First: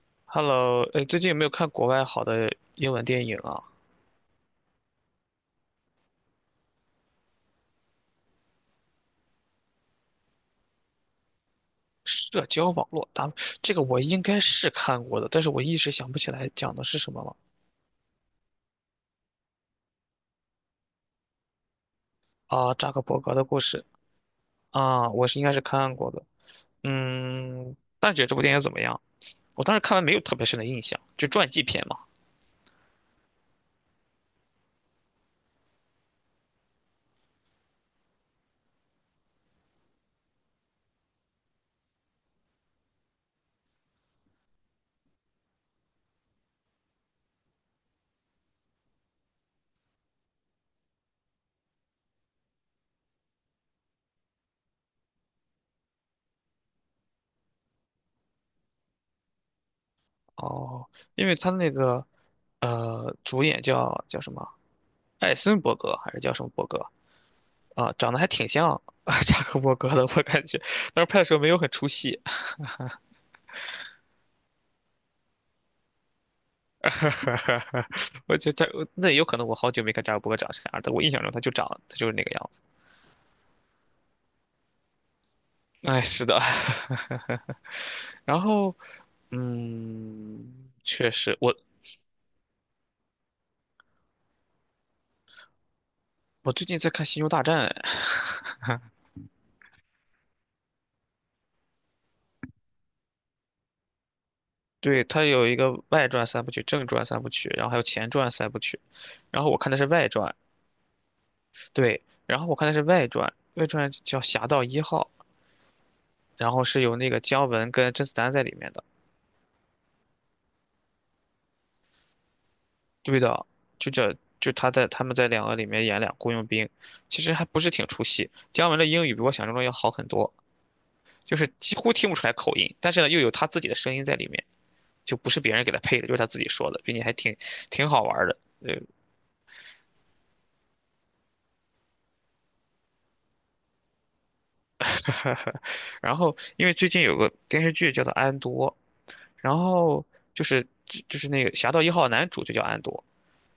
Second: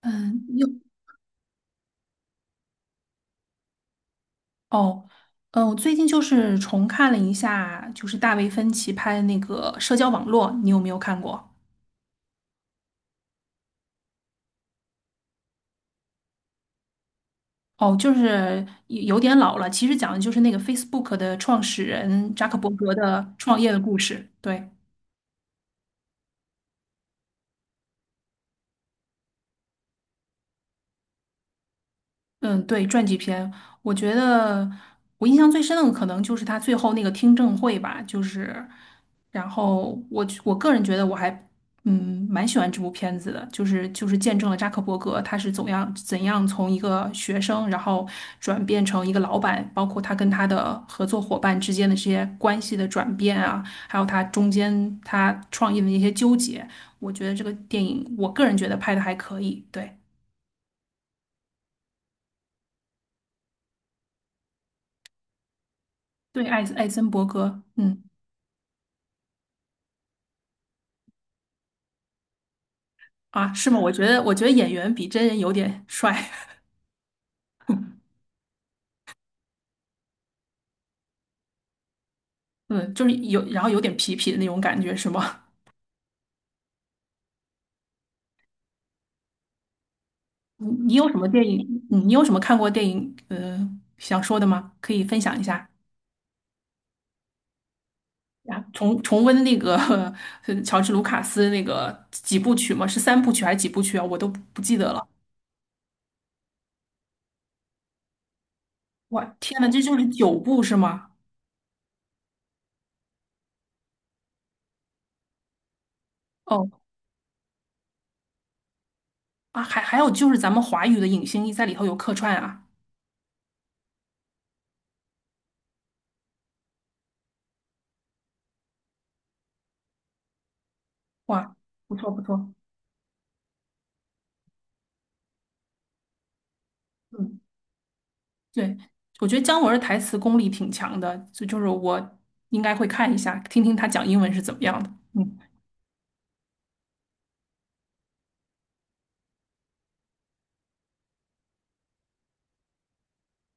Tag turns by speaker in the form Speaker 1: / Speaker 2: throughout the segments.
Speaker 1: 嗯，又
Speaker 2: Hello，哎，最近有没有看国外好的英文电影啊？
Speaker 1: 哦，我最近就是重看了一下，就是大卫芬奇拍的那个《社交网络》，你有没有看过？
Speaker 2: 社交网络，咱们这个我应该是看过的，但是我一时想不起来讲的是什么了。
Speaker 1: 哦，就是有点老了，其实讲的就是那个 Facebook 的创始人扎克伯
Speaker 2: 啊，扎
Speaker 1: 格
Speaker 2: 克伯
Speaker 1: 的
Speaker 2: 格的
Speaker 1: 创
Speaker 2: 故
Speaker 1: 业的
Speaker 2: 事
Speaker 1: 故事。对。
Speaker 2: 啊，我是应该是看过的。大姐这部电影怎么样？我当时看完没有特别深的印象，就传记片嘛。
Speaker 1: 嗯，对，传记片，我觉得我印象最深的可能就是他最后那个听证会吧，就是，然后我个人觉得我还嗯蛮喜欢这部片子的，就是见证了扎克伯格他是怎样从一个学生，然后转变成一个老板，包括他跟他的合作伙伴之间的这些关系的转变啊，还有他中间他创业的那些纠结，我觉得这个电影我个人觉得拍的还可以，对
Speaker 2: 哦，因为他那个主演叫什么？艾森伯格还是叫什
Speaker 1: 对，
Speaker 2: 么
Speaker 1: 艾
Speaker 2: 伯格？
Speaker 1: 艾森伯格，
Speaker 2: 啊，
Speaker 1: 嗯。
Speaker 2: 长得还挺像 扎克伯格的，我感觉，但是拍的时候没有很出戏。
Speaker 1: 啊，是吗？我觉得演员比真人有点帅，
Speaker 2: 哈哈，我觉得他那有可能我好久没看扎克伯格长啥样，但我印象中他就长，他就是那个样子。
Speaker 1: 嗯，就是有，然后有点痞痞的那种感觉，是吗？
Speaker 2: 哎，是的。然后，
Speaker 1: 你有
Speaker 2: 确
Speaker 1: 什么
Speaker 2: 实，
Speaker 1: 电
Speaker 2: 我
Speaker 1: 影？你有什么看过电影？嗯，想说的吗？可以分享一下
Speaker 2: 我最近在看《星球大战》，
Speaker 1: 呀？重温那个 乔治卢卡斯那个几部曲吗？是三部曲还是几部曲啊？我都不记 得
Speaker 2: 对，
Speaker 1: 了。
Speaker 2: 它有一个外传三部曲、正传三部曲，然后还有前传三部曲。
Speaker 1: 哇，
Speaker 2: 然后我
Speaker 1: 天呐，
Speaker 2: 看的
Speaker 1: 这
Speaker 2: 是
Speaker 1: 就是
Speaker 2: 外传，
Speaker 1: 九部是吗？
Speaker 2: 对，然后我看的是外传，外传叫《侠盗一号》，然后
Speaker 1: 哦，
Speaker 2: 是有那个姜文跟甄子丹在里面的。
Speaker 1: 啊，还有就是咱们华语的影星在里头有客串啊，
Speaker 2: 对的，就这就他们在两个里面演俩雇佣兵，其实还不是挺出戏。姜文的英语比我想象中要好很多，就是
Speaker 1: 哇，
Speaker 2: 几乎
Speaker 1: 不
Speaker 2: 听
Speaker 1: 错
Speaker 2: 不
Speaker 1: 不
Speaker 2: 出来
Speaker 1: 错，
Speaker 2: 口音，但是呢又有他自己的声音在里面，就不是别人给他配的，就是他自己说的，并且还挺
Speaker 1: 嗯。
Speaker 2: 挺好玩儿的。
Speaker 1: 对，我觉得姜文儿的台词功力挺强的，就是我应该会看一下，听听他讲英文是怎么样的。嗯，
Speaker 2: 然后因为最近有个电视剧叫做《安多》，然后就是那个《侠盗一号》男主就叫安多，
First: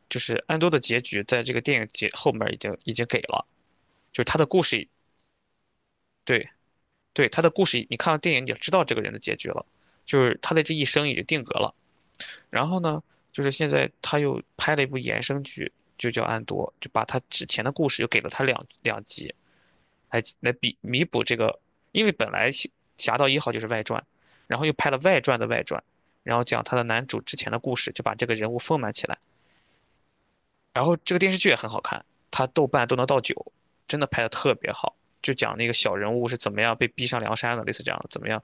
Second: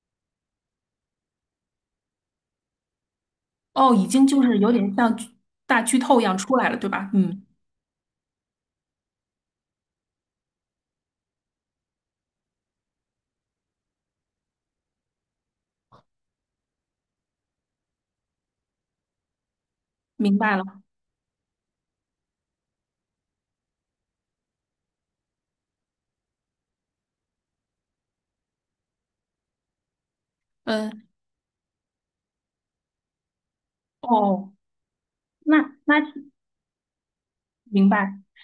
Speaker 2: 就是安多的结局在这个电影结后面已经给了，
Speaker 1: 哦，已
Speaker 2: 就是
Speaker 1: 经
Speaker 2: 他
Speaker 1: 就
Speaker 2: 的
Speaker 1: 是
Speaker 2: 故
Speaker 1: 有
Speaker 2: 事
Speaker 1: 点像剧大剧透一样
Speaker 2: 对。
Speaker 1: 出来了，对吧？
Speaker 2: 对，他
Speaker 1: 嗯，
Speaker 2: 的故事，你看了电影你也知道这个人的结局了，就是他的这一生已经定格了。然后呢，就是现在他又拍了一部衍生剧，就叫《安多》，就把他之前的故事又给了他两集，来
Speaker 1: 明
Speaker 2: 来
Speaker 1: 白了。
Speaker 2: 比弥补这个，因为本来《侠盗一号》就是外传，然后又拍了外传的外传，然后讲他的男主之前的故事，就把这个人物丰满起来。然后
Speaker 1: 嗯，
Speaker 2: 这个电视剧也很好看，他豆瓣都能到九，真的拍的
Speaker 1: 哦，
Speaker 2: 特别好。就讲那
Speaker 1: 那
Speaker 2: 个
Speaker 1: 那
Speaker 2: 小人物是怎么样被逼上梁山的，类似
Speaker 1: 明
Speaker 2: 这样的
Speaker 1: 白。
Speaker 2: 怎么样，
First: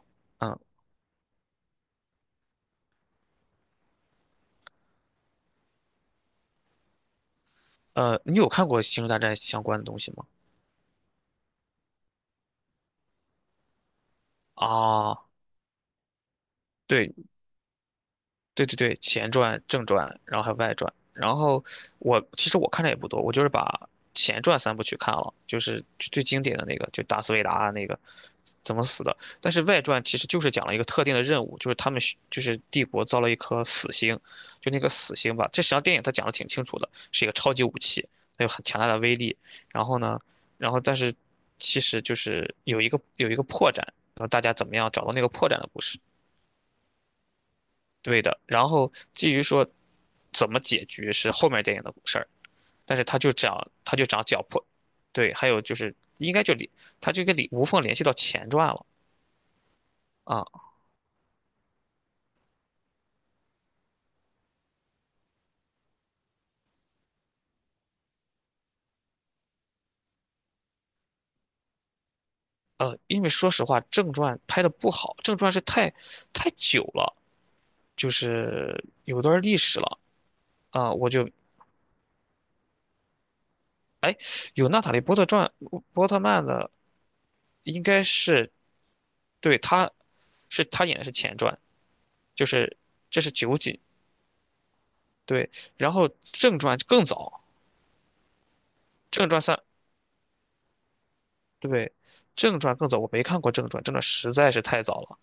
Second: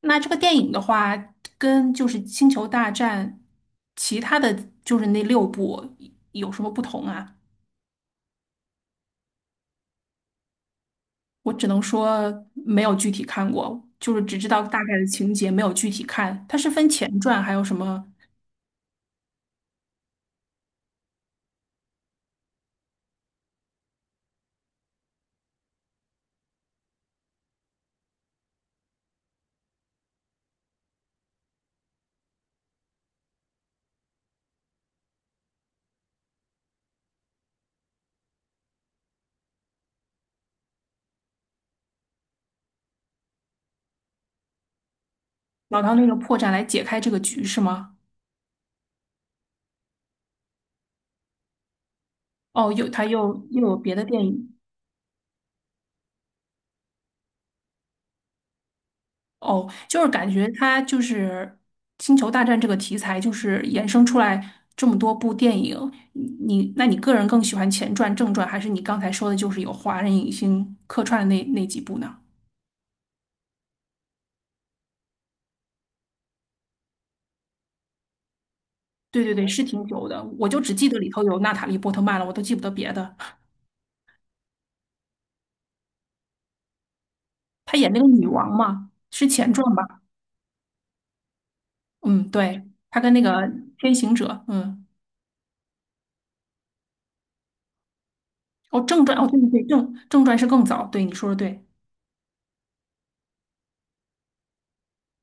Speaker 1: 那这个电
Speaker 2: 嗯，
Speaker 1: 影的话，跟就是《星球大战》其他的就是那六部有什么不同啊？
Speaker 2: 你有看过《星球大战》相关的东西吗？
Speaker 1: 我只能说没有具体看过，就是只知道大概的
Speaker 2: 啊，
Speaker 1: 情节，没有具体看。它是分
Speaker 2: 对，
Speaker 1: 前传还有什么？
Speaker 2: 对对对，前传、正传，然后还有外传。然后我其实我看的也不多，我就是把前传三部曲看了，就是最最经典的那个，就达斯维达那个怎么死的。但是外传其实就是讲了一个特定的任务，就是他们需就是帝国造了一颗死星，就那个死星吧。这实际上电影它讲的挺清楚的，是一个超级武器，它有很强大的威力。然后呢，但是其实就是有一个破绽，然后大家怎么样找到那个破绽的故
Speaker 1: 老唐
Speaker 2: 事。
Speaker 1: 那个破绽来解开这个局是吗？
Speaker 2: 对的。然后至于说怎么解决是后面电影的事儿，
Speaker 1: 哦，又
Speaker 2: 但是
Speaker 1: 他
Speaker 2: 他就
Speaker 1: 又
Speaker 2: 讲
Speaker 1: 有别
Speaker 2: 他
Speaker 1: 的
Speaker 2: 就讲
Speaker 1: 电
Speaker 2: 脚
Speaker 1: 影
Speaker 2: 破，对，还有就是应该就里他就跟你无缝联系到前传了
Speaker 1: 哦，就是感
Speaker 2: 啊，
Speaker 1: 觉他就是《星球大战》这个题材，就是衍生出来这么多部电影。你那你个人更喜欢前传、正传，还是你刚才说的就是有华人影星客串的那几部呢？
Speaker 2: 因为说实话正传拍的不好，正传是太久了，就是有
Speaker 1: 对对
Speaker 2: 段
Speaker 1: 对，
Speaker 2: 历
Speaker 1: 是
Speaker 2: 史
Speaker 1: 挺
Speaker 2: 了
Speaker 1: 久的，我就只记
Speaker 2: 啊，
Speaker 1: 得
Speaker 2: 我
Speaker 1: 里头
Speaker 2: 就
Speaker 1: 有娜塔莉波特曼了，我都记不得别的。
Speaker 2: 哎有娜塔莉波特曼的
Speaker 1: 她
Speaker 2: 应
Speaker 1: 演那
Speaker 2: 该
Speaker 1: 个女王
Speaker 2: 是
Speaker 1: 嘛，是前
Speaker 2: 对
Speaker 1: 传
Speaker 2: 他
Speaker 1: 吧？
Speaker 2: 是他演的是前传，
Speaker 1: 嗯，
Speaker 2: 就
Speaker 1: 对，
Speaker 2: 是
Speaker 1: 她跟
Speaker 2: 这
Speaker 1: 那
Speaker 2: 是
Speaker 1: 个
Speaker 2: 九几
Speaker 1: 天行者，嗯。
Speaker 2: 对。然后正传更早，
Speaker 1: 哦，正传哦，
Speaker 2: 正
Speaker 1: 对
Speaker 2: 传
Speaker 1: 对
Speaker 2: 三
Speaker 1: 对，正传是更早，对你说的对，
Speaker 2: 对，正传更早，我没看过正传，正传实在是太早了。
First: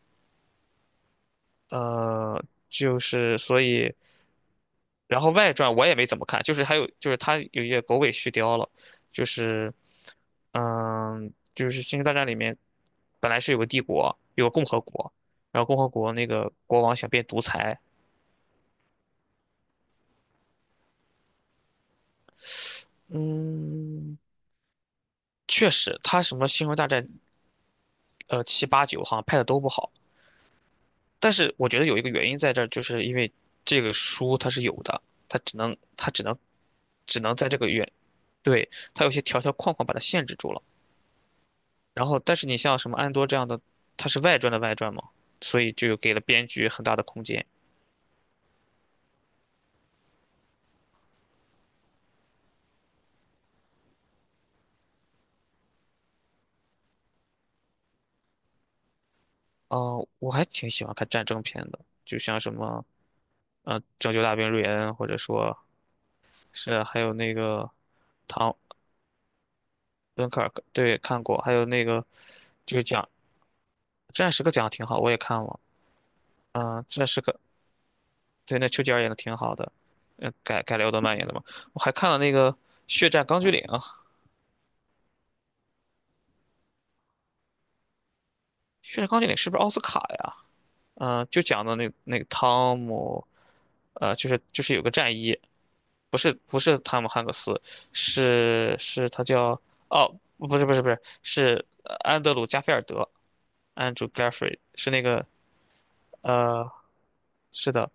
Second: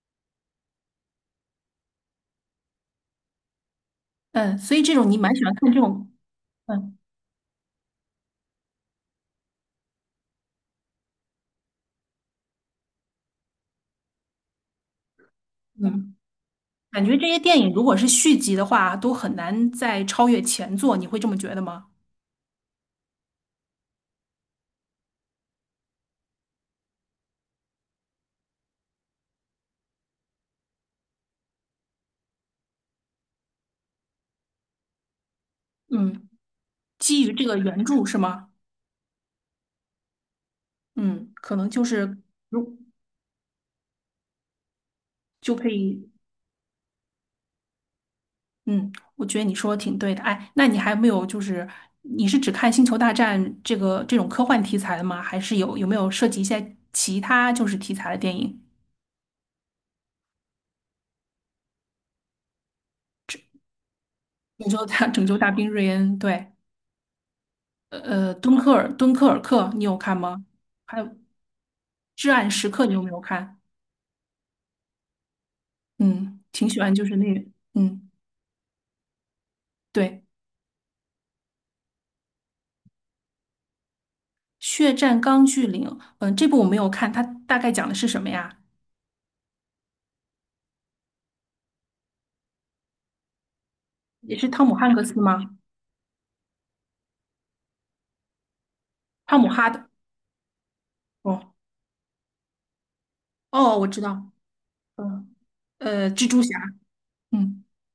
Speaker 2: 呃，就是所以，
Speaker 1: 嗯，所以这种你
Speaker 2: 然后
Speaker 1: 蛮喜
Speaker 2: 外
Speaker 1: 欢看
Speaker 2: 传
Speaker 1: 这
Speaker 2: 我也没
Speaker 1: 种，
Speaker 2: 怎么看，就是还有
Speaker 1: 嗯
Speaker 2: 就是它有一些狗尾续貂了，就是就是《星球大战》里面本来是有个帝国，有个共和国，然后共和国
Speaker 1: 嗯，
Speaker 2: 那个国王
Speaker 1: 感
Speaker 2: 想
Speaker 1: 觉
Speaker 2: 变
Speaker 1: 这些
Speaker 2: 独
Speaker 1: 电影
Speaker 2: 裁，
Speaker 1: 如果是续集的话，都很难再超越前作，你会这么觉得吗？
Speaker 2: 嗯，确实他什么《星球大战》七八九好像拍的都不好。但是我觉得有一个原因在这儿，就是因为这个书它是有的，它只能它只
Speaker 1: 嗯，
Speaker 2: 能只
Speaker 1: 基于
Speaker 2: 能
Speaker 1: 这
Speaker 2: 在
Speaker 1: 个
Speaker 2: 这个
Speaker 1: 原
Speaker 2: 原，
Speaker 1: 著是吗？
Speaker 2: 对，它有些条条框框把它限制住了。
Speaker 1: 嗯，可能就
Speaker 2: 然
Speaker 1: 是
Speaker 2: 后，但是你
Speaker 1: 如
Speaker 2: 像什么安多这样的，它是外传的外传嘛，
Speaker 1: 就
Speaker 2: 所
Speaker 1: 可
Speaker 2: 以就
Speaker 1: 以，
Speaker 2: 给了编剧很大的空间。
Speaker 1: 嗯，我觉得你说的挺对的。哎，那你还有没有就是你是只看《星球大战》这个这种科幻题材的吗？还是有没有涉及一些其他就是题材的电影？
Speaker 2: 哦、我还挺喜欢看战争片的，就像什么《拯救大兵瑞恩》，或者
Speaker 1: 拯救大
Speaker 2: 说
Speaker 1: 兵瑞恩，对。
Speaker 2: 是还有那个唐
Speaker 1: 敦刻尔克你有看
Speaker 2: 敦克
Speaker 1: 吗？
Speaker 2: 尔克，
Speaker 1: 还
Speaker 2: 对，
Speaker 1: 有
Speaker 2: 看过，还有那个
Speaker 1: 《至暗时
Speaker 2: 就
Speaker 1: 刻》，
Speaker 2: 是
Speaker 1: 你有没
Speaker 2: 讲
Speaker 1: 有看？
Speaker 2: 《战时刻》讲的挺好，我也看了。
Speaker 1: 嗯，挺喜欢，就
Speaker 2: 《战
Speaker 1: 是
Speaker 2: 时刻》
Speaker 1: 那个，嗯，
Speaker 2: 对，那丘吉尔演的挺好的，
Speaker 1: 对，
Speaker 2: 改了奥特曼演的嘛。我还看了那个《血战钢锯岭》啊，
Speaker 1: 《血战钢锯岭》。嗯，这部我没有看，它大概讲的是什么呀？
Speaker 2: 《血战钢锯岭》是不是奥斯卡呀？就讲的那个汤姆，就
Speaker 1: 也
Speaker 2: 是
Speaker 1: 是
Speaker 2: 就
Speaker 1: 汤姆
Speaker 2: 是有个
Speaker 1: 汉克
Speaker 2: 战
Speaker 1: 斯吗？
Speaker 2: 衣，不是不是汤姆汉克斯，是他
Speaker 1: 汤姆
Speaker 2: 叫
Speaker 1: 哈的。
Speaker 2: 哦，不是不是不是，
Speaker 1: 哦
Speaker 2: 是安德鲁加菲尔德
Speaker 1: 哦，我知
Speaker 2: ，Andrew
Speaker 1: 道。
Speaker 2: Garfield 是那个
Speaker 1: 嗯，蜘蛛侠。
Speaker 2: 呃，
Speaker 1: 嗯
Speaker 2: 是的，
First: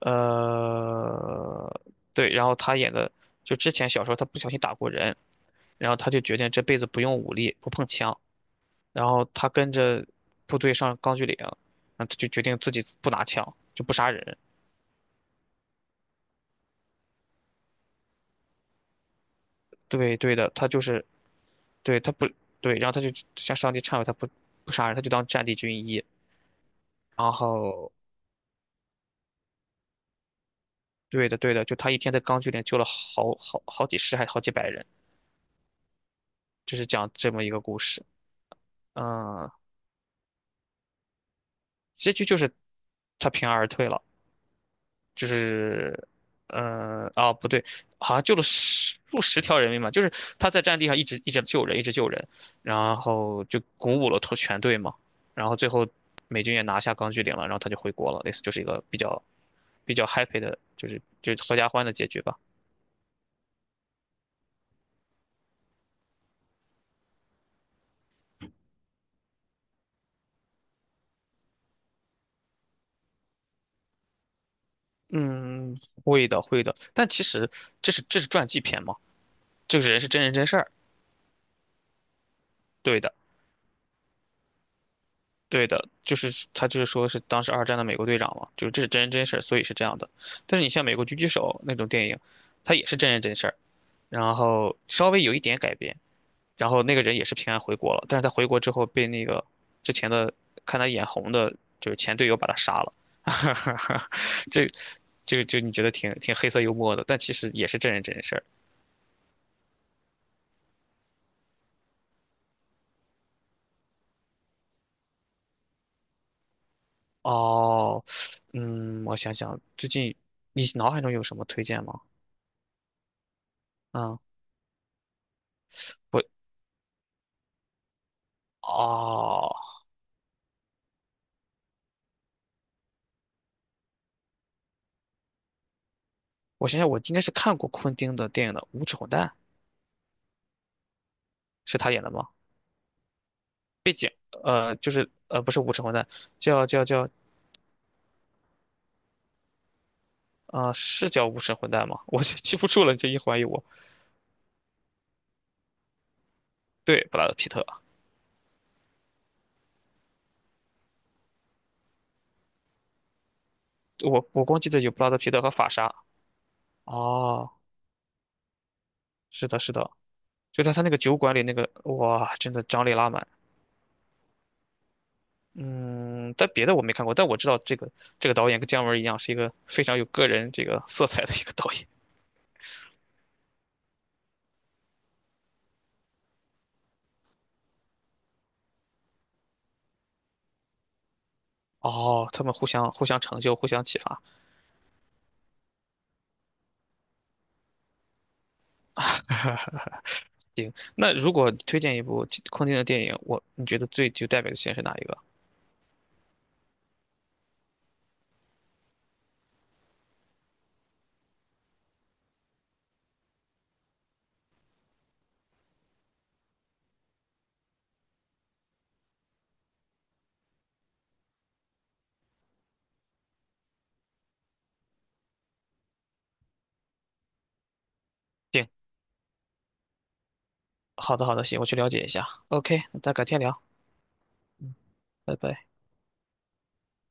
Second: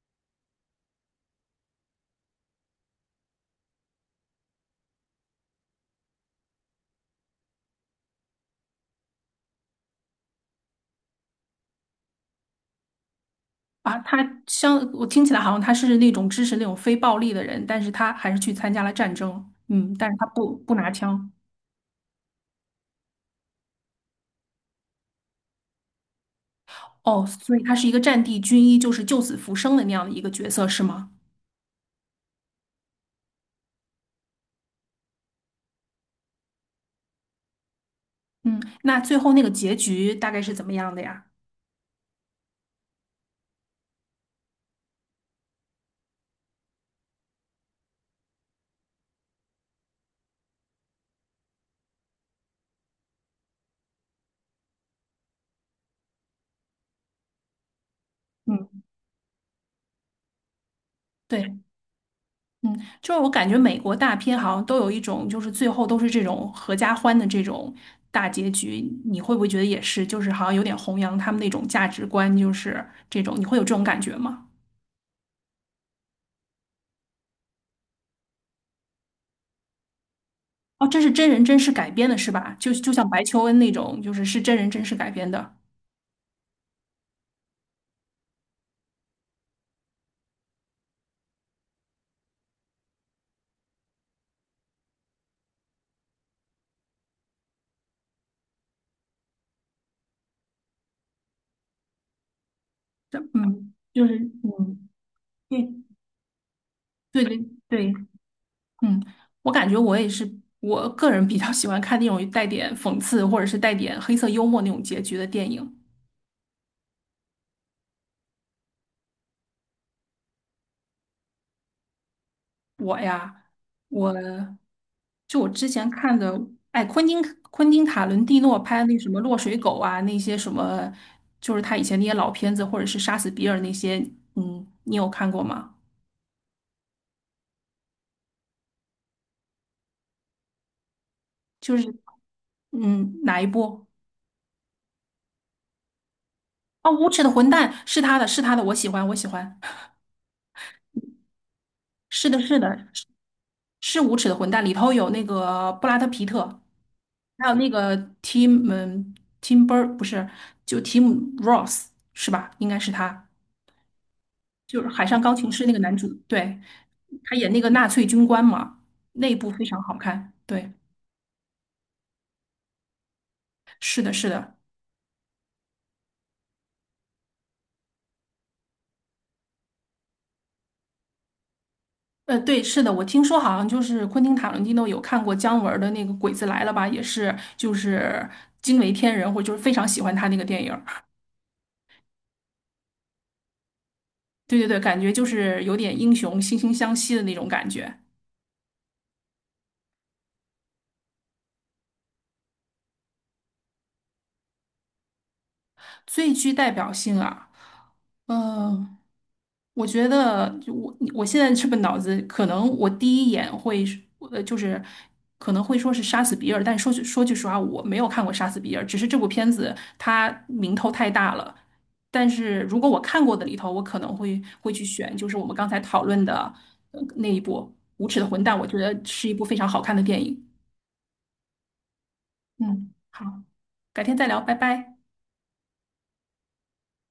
Speaker 2: 呃，对，然后他演的就之前小时候他不小心打过人，然后他就决定这辈子不用武力，不碰枪。然后他跟着部队上钢锯岭，然后他就决定自己不拿枪，就不
Speaker 1: 啊，
Speaker 2: 杀
Speaker 1: 他
Speaker 2: 人。
Speaker 1: 像我听起来好像他是那种支持那种非暴力的人，但是他还是去参加了战争。嗯，但是
Speaker 2: 对，
Speaker 1: 他
Speaker 2: 对的，
Speaker 1: 不
Speaker 2: 他
Speaker 1: 不
Speaker 2: 就
Speaker 1: 拿
Speaker 2: 是
Speaker 1: 枪。
Speaker 2: 对他不对，然后他就向上帝忏悔，他不不杀人，他就当战地军医。
Speaker 1: 哦，
Speaker 2: 然
Speaker 1: 所以他是一
Speaker 2: 后
Speaker 1: 个战地军医，就是救死扶伤的那样的一个角色，是吗？
Speaker 2: 对的，对的，就他一天在钢锯岭救了好几十还好几百人，就是讲这么一个故事。
Speaker 1: 嗯，那最后那个
Speaker 2: 嗯，
Speaker 1: 结局大概是怎么样的呀？
Speaker 2: 结局就是他平安而退了，就是，啊，不对，好像救了十数十条人命嘛，就是他在战地上一直一直救人，一直救人，然后就鼓舞了头全队嘛，然后最后美军也拿下钢锯岭了，然后他就回国了，类似就是一
Speaker 1: 嗯，
Speaker 2: 个比较 happy 的，就是就是合
Speaker 1: 对，
Speaker 2: 家欢的结局吧。
Speaker 1: 嗯，就是我感觉美国大片好像都有一种，就是最后都是这种合家欢的这种大结局，你会不会觉得也是？就是好像有点弘扬他们那种价值观，就是这种，你会有这种感觉吗？
Speaker 2: 嗯，会的，会的，但其实这是传记片嘛，这个人是真人真事儿，
Speaker 1: 哦，这是真人真事改编的，是吧？就就
Speaker 2: 对
Speaker 1: 像
Speaker 2: 的。
Speaker 1: 白求恩那种，就是是真人真事改编的。
Speaker 2: 对的，就是他就是说是当时二战的美国队长嘛，就是这是真人真事儿，所以是这样的。但是你像美国狙击手那种电影，它也是真人真事儿，然后稍微有一点改编，然后那个人也是平安回国了，但是他回国之后被那个之前的看他眼红的，就是前队友把他杀了，
Speaker 1: 嗯，就 是
Speaker 2: 这
Speaker 1: 嗯，
Speaker 2: 这个就你
Speaker 1: 对
Speaker 2: 觉得挺黑色幽默的，但
Speaker 1: 对
Speaker 2: 其
Speaker 1: 对
Speaker 2: 实也是
Speaker 1: 对，
Speaker 2: 真人真事儿。
Speaker 1: 嗯，我感觉我也是，我个人比较喜欢看那种带点讽刺或者是带点黑色幽默那种结局的电影。
Speaker 2: 哦，我想想，最近你脑海中有什么推荐吗？
Speaker 1: 我呀，我
Speaker 2: 嗯，
Speaker 1: 就我之前看
Speaker 2: 我
Speaker 1: 的，哎，昆汀塔伦蒂诺拍的那什么《落
Speaker 2: 哦。
Speaker 1: 水狗》啊，那些什么，就是他以前那些老片子，或者是《杀死比尔》那些，嗯，你有看过吗？
Speaker 2: 我想想，我应该是看过昆汀的电影的《无耻混蛋》，
Speaker 1: 就
Speaker 2: 是
Speaker 1: 是
Speaker 2: 他演的吗？
Speaker 1: 嗯，哪一部？
Speaker 2: 就是不是《无耻混蛋》，叫叫
Speaker 1: 哦，
Speaker 2: 叫，
Speaker 1: 《无耻的混蛋》是他的，是他的，我喜欢，我喜欢，
Speaker 2: 是叫《无耻混蛋》吗？我
Speaker 1: 是
Speaker 2: 就
Speaker 1: 的，
Speaker 2: 记
Speaker 1: 是
Speaker 2: 不住
Speaker 1: 的，
Speaker 2: 了，你这一怀疑我。
Speaker 1: 是无耻的混蛋，里头有那个布拉德皮特，
Speaker 2: 对，布拉德
Speaker 1: 还
Speaker 2: 皮
Speaker 1: 有
Speaker 2: 特，
Speaker 1: 那个 Tim 嗯 Tim Bur 不是，就 Tim Ross 是吧？应该是他，
Speaker 2: 我光记得
Speaker 1: 就是
Speaker 2: 有布
Speaker 1: 《海
Speaker 2: 拉德
Speaker 1: 上
Speaker 2: 皮
Speaker 1: 钢
Speaker 2: 特
Speaker 1: 琴
Speaker 2: 和
Speaker 1: 师》
Speaker 2: 法
Speaker 1: 那个
Speaker 2: 莎。
Speaker 1: 男主，对，他
Speaker 2: 哦，
Speaker 1: 演那个纳粹军官嘛，那一
Speaker 2: 是
Speaker 1: 部
Speaker 2: 的，
Speaker 1: 非
Speaker 2: 是
Speaker 1: 常
Speaker 2: 的，
Speaker 1: 好看。
Speaker 2: 就
Speaker 1: 对，
Speaker 2: 在他那个酒馆里那个，哇，真的张力拉满。
Speaker 1: 是的，是的，
Speaker 2: 嗯，但别的我没看过，但我知道这个导演跟姜文一样，是一个非常有个人这个色彩的一个导演。
Speaker 1: 对，是的，我听说好像就是昆汀塔伦蒂诺有看过姜文儿的那个《鬼子来了》吧，也是就是惊为天人，或者就是非常喜欢他那个电影儿
Speaker 2: 哦，他们互相成就，互相启发。
Speaker 1: 对对对，感觉就是有点英雄惺惺相惜的那种感觉。
Speaker 2: 那如果推荐一部空汀的电影，我你觉得最具代表性是哪一个？
Speaker 1: 最具代表性啊，呃，我觉得我现在这个脑子，可能我第一眼会是呃，就是可能会说是《杀死比尔》，但说句实话，我没有看过《杀死比尔》，只是这部片子它名头太大了。但是如果我看过的里头，我可能会去选，就是我们刚才讨论的那一部《无耻的混蛋》，我
Speaker 2: 行，
Speaker 1: 觉得是一部非常好看的电影。
Speaker 2: 好的好的，行，我去了解一下。OK，
Speaker 1: 嗯，
Speaker 2: 那咱
Speaker 1: 好，
Speaker 2: 改天聊，
Speaker 1: 改天再聊，拜拜。
Speaker 2: 拜拜。